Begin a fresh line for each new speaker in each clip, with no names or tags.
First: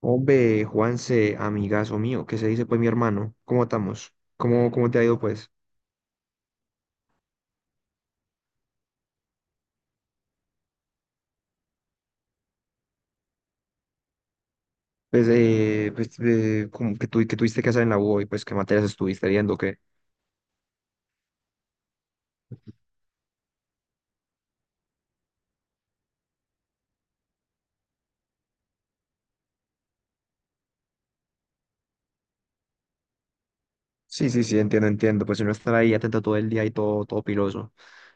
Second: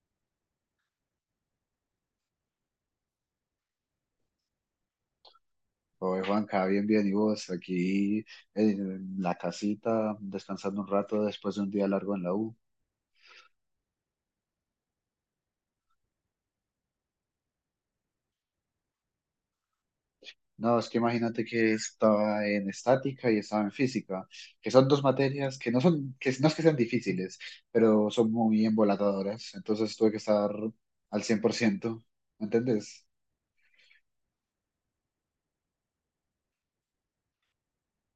Hombre, Juanse, amigazo mío, ¿qué se dice pues mi hermano? ¿Cómo estamos? ¿Cómo te ha ido pues?
Oye, Juanca, bien, bien, y vos aquí en la casita, descansando un rato después de un día largo en la U.
Pues, pues que tuviste que hacer en la U y pues qué materias estuviste viendo, qué.
No, es que imagínate que estaba en estática y estaba en física, que son dos materias que no son, que no es que sean difíciles, pero son muy embolatadoras, entonces tuve que estar al 100%, ¿me entendés?
Sí, sí, sí, entiendo, entiendo. Pues uno estar ahí atento todo el día y todo, todo piloso.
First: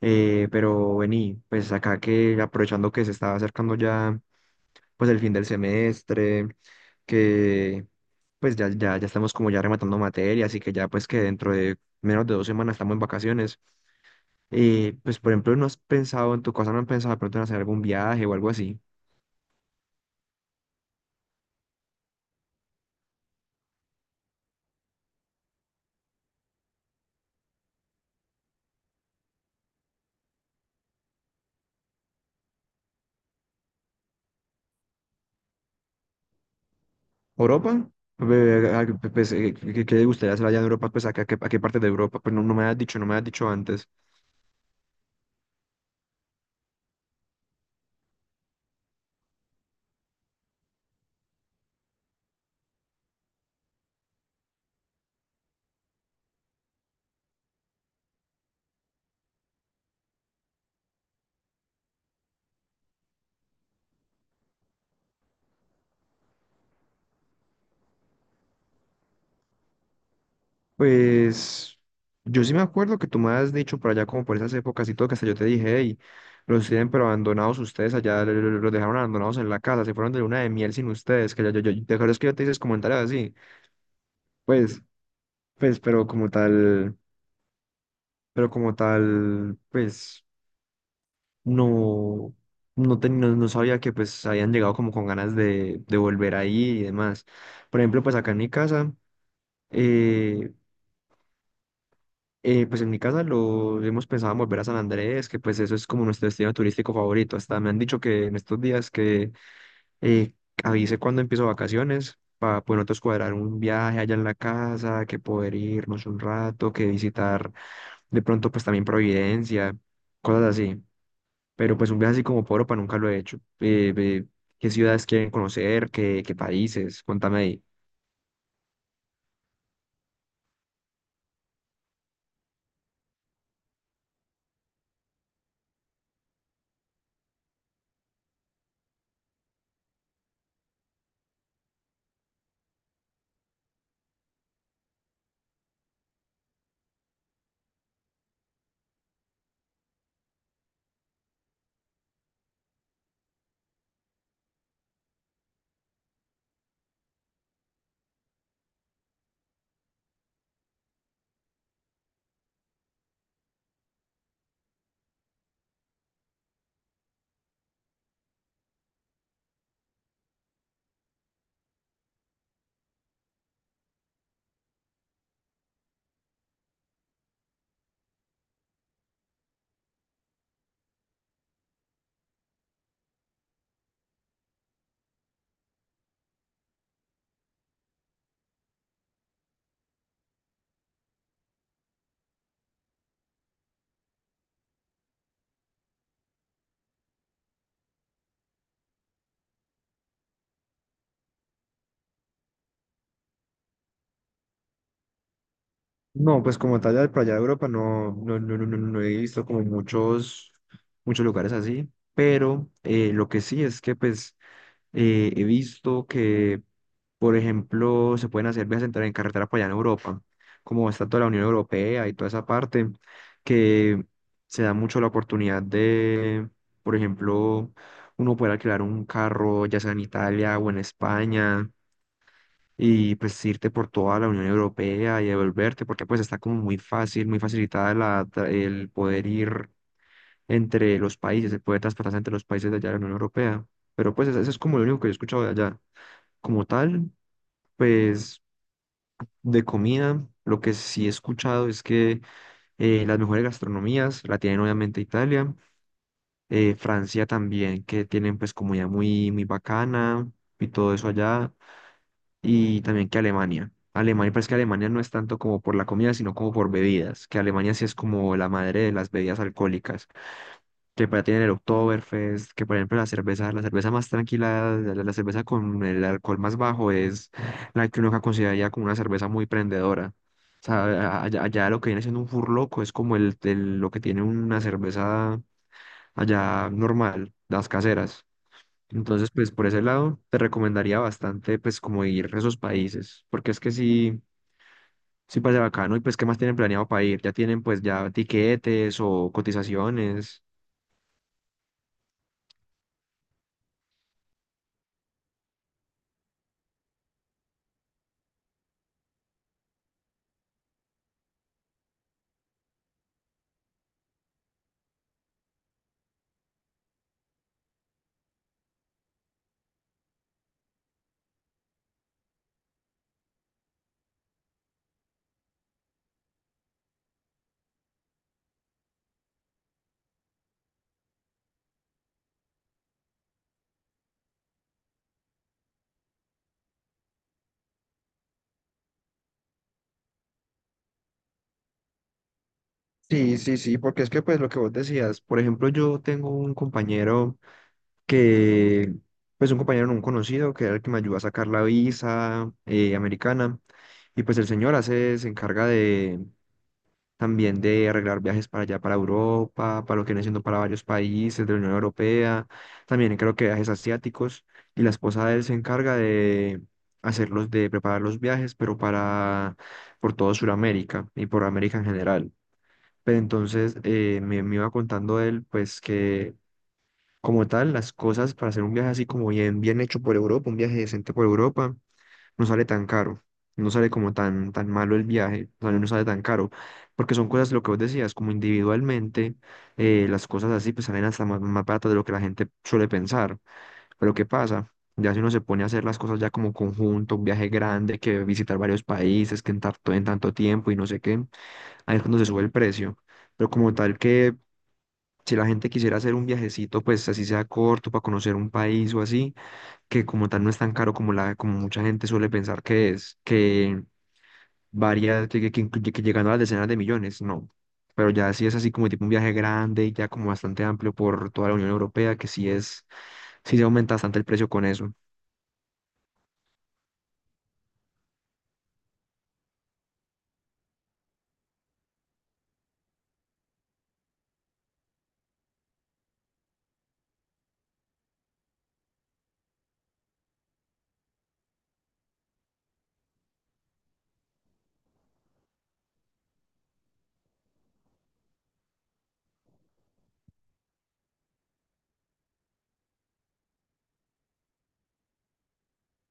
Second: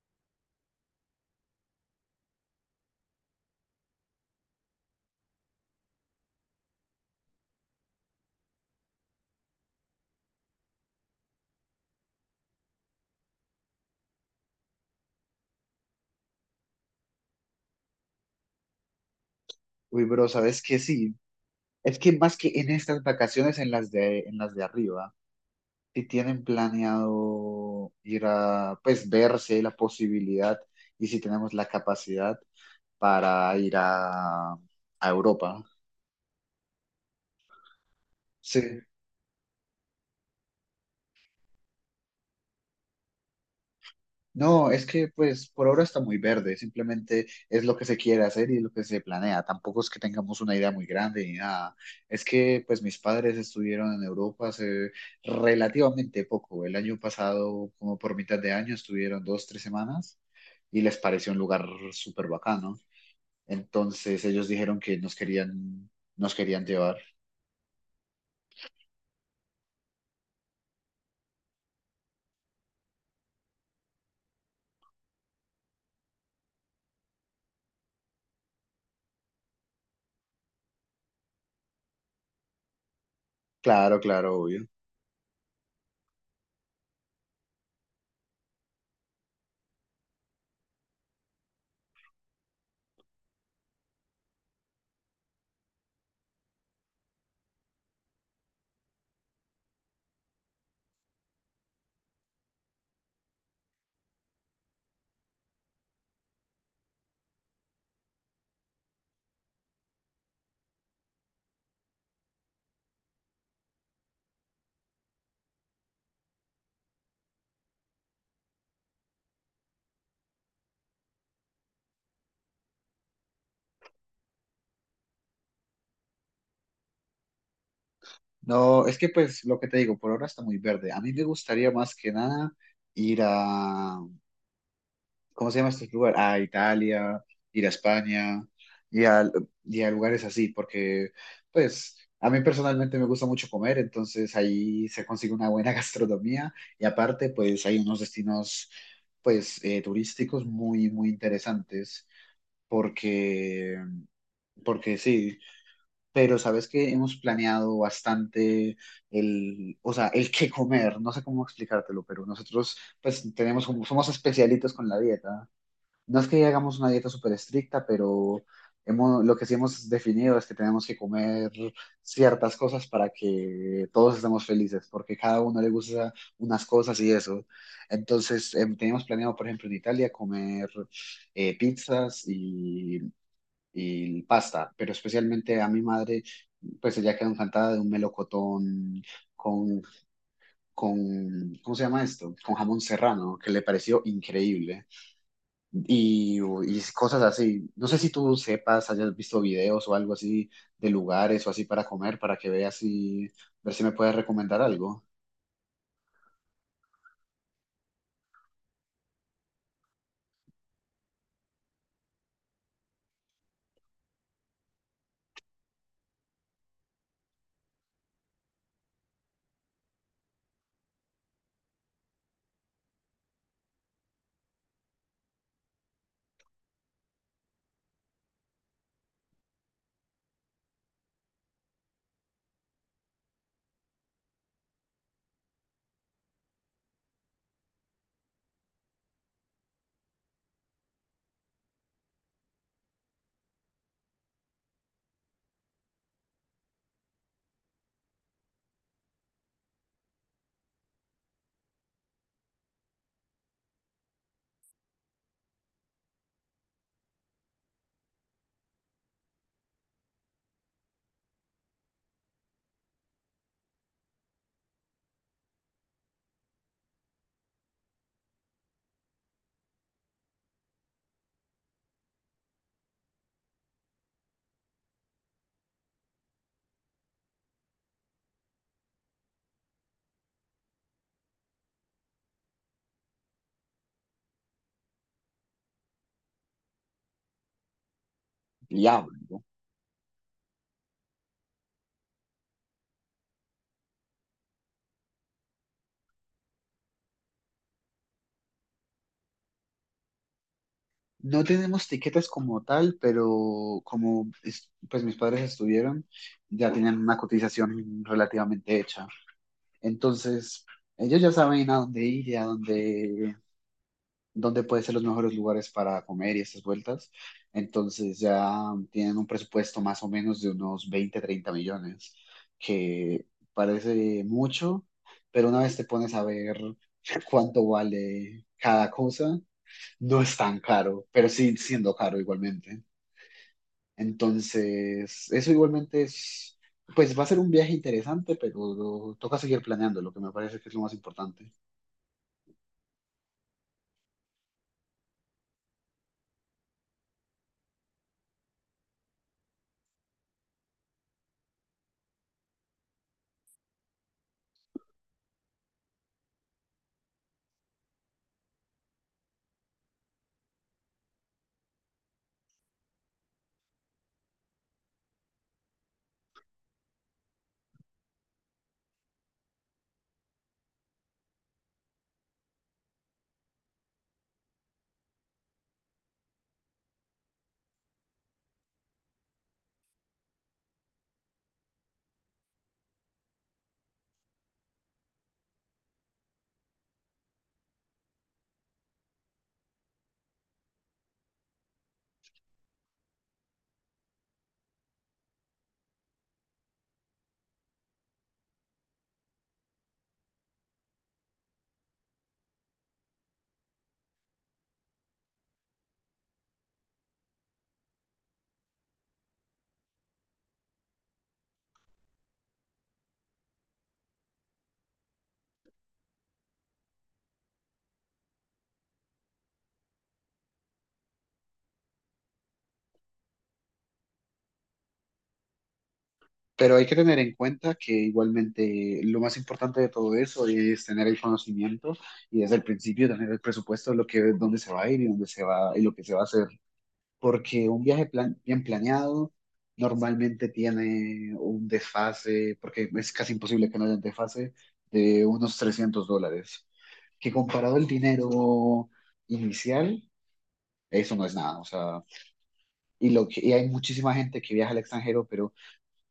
Pero vení, pues acá que aprovechando que se está acercando ya pues el fin del semestre, que pues ya estamos como ya rematando materias y que ya pues que dentro de menos de 2 semanas estamos en vacaciones. Y pues, por ejemplo, ¿no has pensado en tu casa no han pensado de pronto en hacer algún viaje o algo así?
Uy, bro, ¿sabes qué? Sí, es que más que en estas vacaciones, en las de arriba. Si tienen planeado ir a, pues, ver si hay la posibilidad y si tenemos la capacidad para ir a Europa.
¿Europa?
Sí,
Ve- a- a- Pues, ¿qué le gustaría hacer allá en Europa? Pues, ¿a qué parte de Europa? Pues no, no me has dicho antes.
no, es que pues por ahora está muy verde, simplemente es lo que se quiere hacer y lo que se planea. Tampoco es que tengamos una idea muy grande ni nada. Es que pues mis padres estuvieron en Europa hace relativamente poco. El año pasado, como por mitad de año, estuvieron 2, 3 semanas y les pareció un lugar súper bacano. Entonces ellos dijeron que nos querían llevar.
Pues, yo sí me acuerdo que tú me has dicho por allá como por esas épocas y todo, que hasta yo te dije, hey, los tienen pero abandonados ustedes allá, los dejaron abandonados en la casa, se fueron de luna de miel sin ustedes, que ya te acuerdas que yo te hice comentarios así.
Claro, claro, obvio.
Pues, pues, pero como tal, pues. No, no, no, no sabía que pues habían llegado como con ganas de volver ahí y demás. Por ejemplo, pues acá en mi casa, eh, pues en mi casa lo hemos pensado en volver a San Andrés, que pues eso es como nuestro destino turístico favorito. Hasta me han dicho que en estos días que eh, avise cuando empiezo vacaciones, para poder nosotros cuadrar un viaje allá en la casa, que poder irnos un rato, que visitar de pronto pues también Providencia, cosas así. Pero pues un viaje así como por Europa nunca lo he hecho. ¿Qué ciudades quieren conocer? ¿Qué, qué países? Cuéntame ahí.
No, es que pues lo que te digo, por ahora está muy verde. A mí me gustaría más que nada ir a, ¿cómo se llama este lugar? A Italia, ir a España y a, y a lugares así, porque pues a mí personalmente me gusta mucho comer, entonces ahí se consigue una buena gastronomía y aparte pues hay unos destinos pues turísticos muy, muy interesantes porque porque sí, pero sabes que hemos planeado bastante el, o sea, el qué comer, no sé cómo explicártelo, pero nosotros pues tenemos como, somos especialitos con la dieta. No es que hagamos una dieta súper estricta, pero hemos, lo que sí hemos definido es que tenemos que comer ciertas cosas para que todos estemos felices, porque cada uno le gusta unas cosas y eso. Entonces, teníamos planeado, por ejemplo, en Italia comer pizzas y pasta, pero especialmente a mi madre, pues ella quedó encantada de un melocotón con, con, ¿cómo se llama esto? Con jamón serrano, que le pareció increíble. Y cosas así. No sé si tú sepas, hayas visto videos o algo así de lugares o así para comer, para que veas y ver si me puedes recomendar algo.
No, pues como tal, ya por allá de Europa no he visto como muchos, muchos lugares así, pero lo que sí es que pues he visto que, por ejemplo, se pueden hacer viajes en carretera para allá en Europa, como está toda la Unión Europea y toda esa parte, que se da mucho la oportunidad de, por ejemplo, uno poder alquilar un carro, ya sea en Italia o en España, y pues irte por toda la Unión Europea y devolverte, porque pues está como muy fácil, muy facilitada el poder ir entre los países, el poder transportarse entre los países de allá de la Unión Europea. Pero pues eso es como lo único que yo he escuchado de allá. Como tal, pues de comida, lo que sí he escuchado es que las mejores gastronomías la tienen obviamente Italia, Francia también, que tienen pues comida muy, muy bacana y todo eso allá, y también que Alemania. Alemania, pues que Alemania no es tanto como por la comida, sino como por bebidas, que Alemania sí es como la madre de las bebidas alcohólicas, que para tienen el Oktoberfest, que por ejemplo la cerveza más tranquila, la cerveza con el alcohol más bajo es la que uno acá consideraría como una cerveza muy prendedora. O sea, allá, allá lo que viene siendo un furloco es como lo que tiene una cerveza allá normal, las caseras.
Diablo.
Entonces,
No
pues por ese lado te recomendaría bastante pues como ir a esos países, porque es que sí, sí parece bacano. Y pues ¿qué más tienen planeado para ir? ¿Ya tienen pues ya tiquetes o cotizaciones?
No tenemos tiquetes como tal, pero como es- pues mis padres estuvieron, ya tienen una cotización relativamente hecha. Entonces, ellos ya saben a dónde ir y a dónde, dónde pueden ser los mejores lugares para comer y estas vueltas. Entonces, ya tienen un presupuesto más o menos de unos 20, 30 millones, que parece mucho, pero una vez te pones a ver cuánto vale cada cosa, no es tan caro, pero sí siendo caro igualmente. Entonces, eso igualmente es, pues va a ser un viaje interesante, pero toca seguir planeando, lo que me parece que es lo más importante.
Sí, sí, sí, porque es que pues lo que vos decías, por ejemplo, yo tengo un compañero que, pues un compañero, no, un conocido, que era el que me ayudó a sacar la visa americana, y pues el señor hace, se encarga de también de arreglar viajes para allá, para Europa, para lo que viene siendo para varios países de la Unión Europea, también creo que viajes asiáticos, y la esposa de él se encarga de hacerlos, de preparar los viajes, pero para, por todo Sudamérica y por América en general. Pero entonces me iba contando él, pues que como tal, las cosas para hacer un viaje así como bien, bien hecho por Europa, un viaje decente por Europa, no sale tan caro, no sale como tan, tan malo el viaje, o sea, no sale tan caro, porque son cosas, lo que vos decías, como individualmente, las cosas así pues salen hasta más, más baratas de lo que la gente suele pensar. Pero ¿qué pasa? Ya si uno se pone a hacer las cosas ya como conjunto, un viaje grande, que visitar varios países, que en tanto tiempo y no sé qué, ahí es cuando se sube el precio. Pero como tal que si la gente quisiera hacer un viajecito, pues así sea corto, para conocer un país o así, que como tal no es tan caro como, la, como mucha gente suele pensar que es, que varía, que que llegando a las decenas de millones, no. Pero ya sí es así como tipo un viaje grande y ya como bastante amplio por toda la Unión Europea, que sí es, sí se aumenta bastante el precio con eso.
Pero hay que tener en cuenta que igualmente lo más importante de todo eso es tener el conocimiento y desde el principio tener el presupuesto de lo que, dónde se va a ir y dónde se va y lo que se va a hacer. Porque un viaje plan- bien planeado normalmente tiene un desfase, porque es casi imposible que no haya un desfase, de unos $300. Que comparado al dinero inicial, eso no es nada. O sea, y, lo que, y hay muchísima gente que viaja al extranjero, pero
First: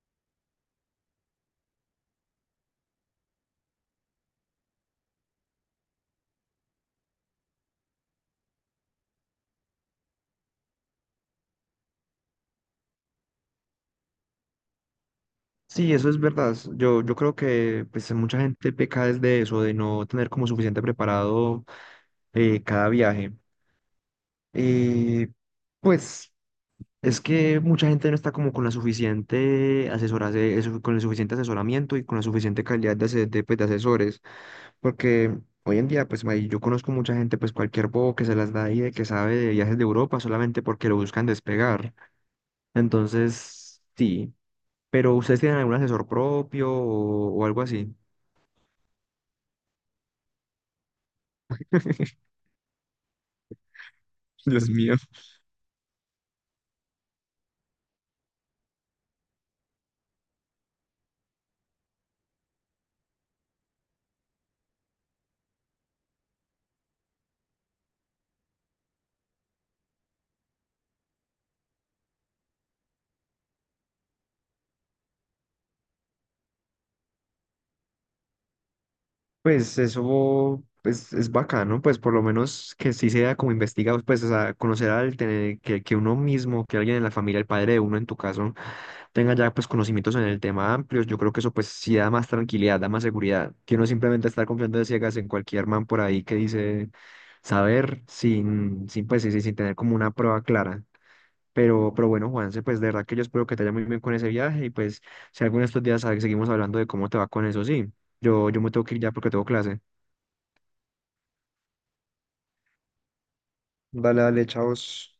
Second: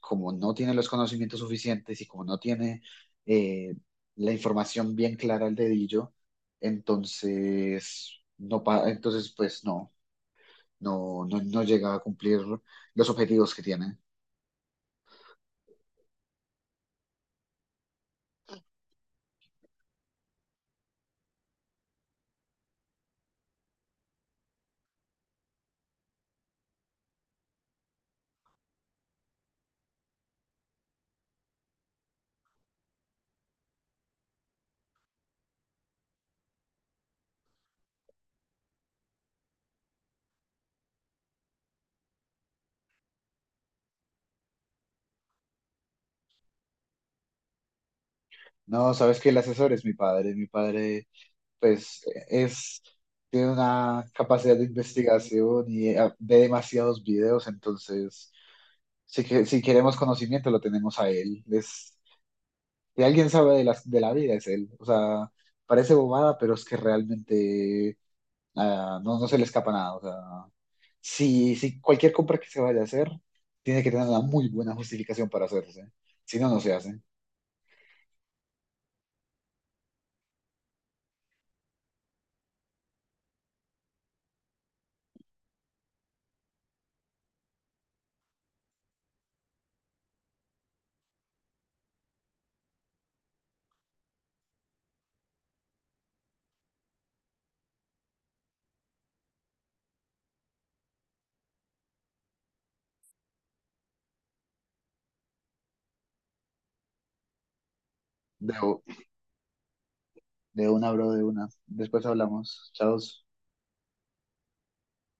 como no tiene los conocimientos suficientes y como no tiene eh, la información bien clara al dedillo, entonces, entonces pues no llega a cumplir los objetivos que tiene.
Sí, eso es verdad. Yo, yo creo que pues mucha gente peca desde eso, de no tener como suficiente preparado cada viaje. Eh, pues. Es que mucha gente no está como con la suficiente con el suficiente asesoramiento y con la suficiente calidad de, pues, de asesores, porque hoy en día, pues yo conozco mucha gente, pues cualquier bobo que se las da y de que sabe de viajes de Europa solamente porque lo buscan despegar. Entonces, sí, pero ¿ustedes tienen algún asesor propio o algo así?
No, sabes que el asesor es mi padre, pues es, tiene una capacidad de
Dios mío.
investigación y ve demasiados videos, entonces si queremos conocimiento lo tenemos a él, es que alguien sabe de la vida es él. O sea, parece bobada, pero es que realmente no, no se le escapa nada. O sea, si cualquier compra que se vaya a hacer, tiene que tener una muy buena justificación para hacerse. Si no, no se hace.
Pues eso pues, es bacano, pues por lo menos que sí sea como investigado, pues o sea, conocer al tener que uno mismo, que alguien en la familia, el padre de uno en tu caso, tenga ya pues conocimientos en el tema amplios, yo creo que eso pues sí da más tranquilidad, da más seguridad, que uno simplemente estar confiando de ciegas en cualquier man por ahí que dice saber sin, sin pues sí, sí, sin tener como una prueba clara. Pero bueno, Juanse, pues de verdad que yo espero que te vaya muy bien con ese viaje y pues si alguno de estos días seguimos hablando de cómo te va con eso, sí. Yo,
De,
yo me
u-
tengo que ir ya porque tengo clase.
de una, bro, de una. Después hablamos. Chao.
Dale, dale, chavos.